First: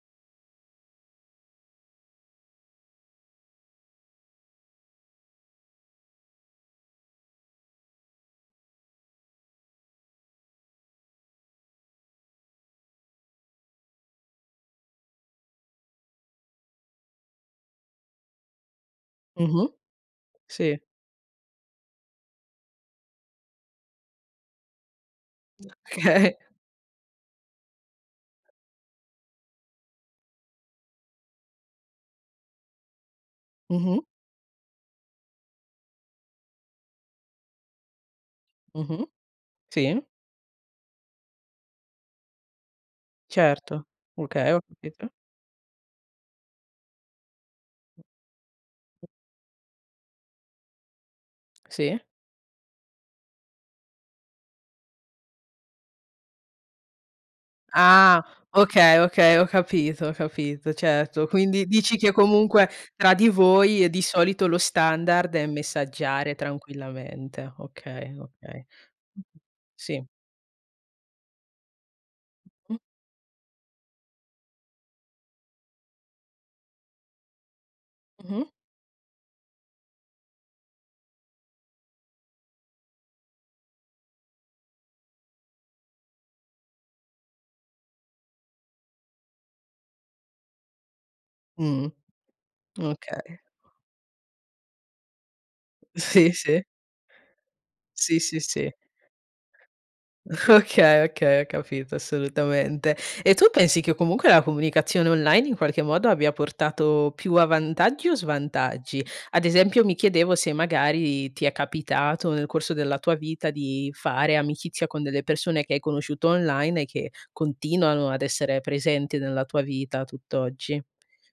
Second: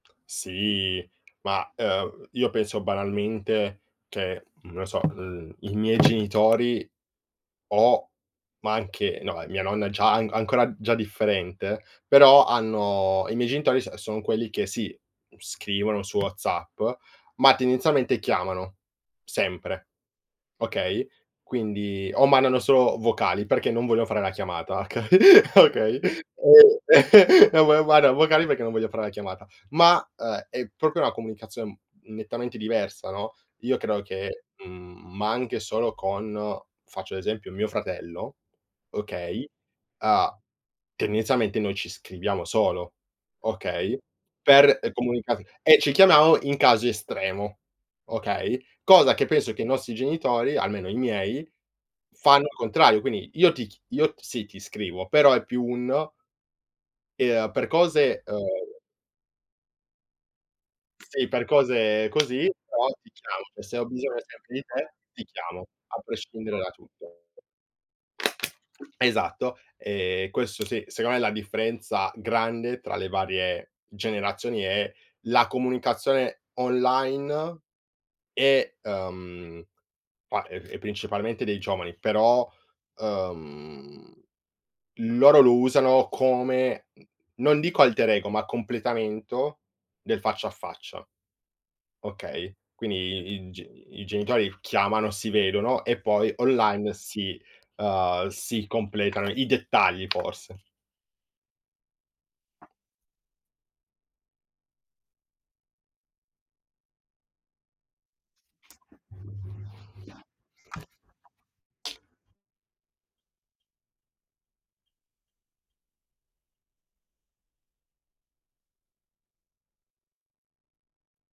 Sì, ma, ehm, io penso, banalmente, che, non lo so, mhmm, i miei genitori o ma anche no, mia nonna già anc ancora, già differente, però hanno i miei genitori so son quelli che sì, scrivono su WhatsApp, ma, tendenzialmente, chiamano. Mh-mh. Sempre. Sì. Okay? Quindi o mandano solo vocali perché non vogliono fare la chiamata, oka okay? Okay. E no, ma ma, guarda, vocali perché non voglio far la chiamata, ma è proprio una comunicazione nettamente diversa, no? Io Mh-mh. credo che, mhmm, ma anche solo con, faccio l'esempio, mio fratello, Mh-mh. okay, Si. ha tendenzialmente, noi ci scriviamo solo, Certo. okay. Okay, ho Per capito. comunicare e ci chiamiamo in caso estremo, okay. Cosa che penso che i nostri genitori, almeno i miei, Sì. fanno il contrario. Quindi, io ti ch io, sì, ti scrivo, però è più un Ehm, per Ah! cose, ehm Okay, okay, ho capito, ho capito, certo. Sì, per Quindi, dici cose che, così, comunque, però, ti tra di chiamo. Se voi, ho e di bisogno solito sempre lo di te, ti standard, è chiamo, a messaggiare prescindere da tutto. tranquillamente, okay, okay. Esatto. Sì. E questo sì, secondo me, la differenza Mh. grande tra le varie generazioni è la comunicazione online Mh-mh. e, ehm ma è principalmente dei giovani, però, ehm, loro lo usano come, non dico alter ego, ma completamento del faccia a faccia. Mh-mh. Okay? Quindi Okay. i i g i genitori chiamano, si vedono e Sì, poi sì. online si Sì, uhm, sì si si. completano i dettagli forse. Okay, okay, ho capito, assolutamente. E tu pensi che, comunque, la comunicazione online, in qualche modo, abbia portato più a vantaggi o svantaggi? Ad esempio, mi chiedevo se, magari, ti è capitato, nel corso della tua vita, di fare amicizia con delle persone che hai conosciuto online e che continuano ad essere presenti nella tua vita tutt'oggi.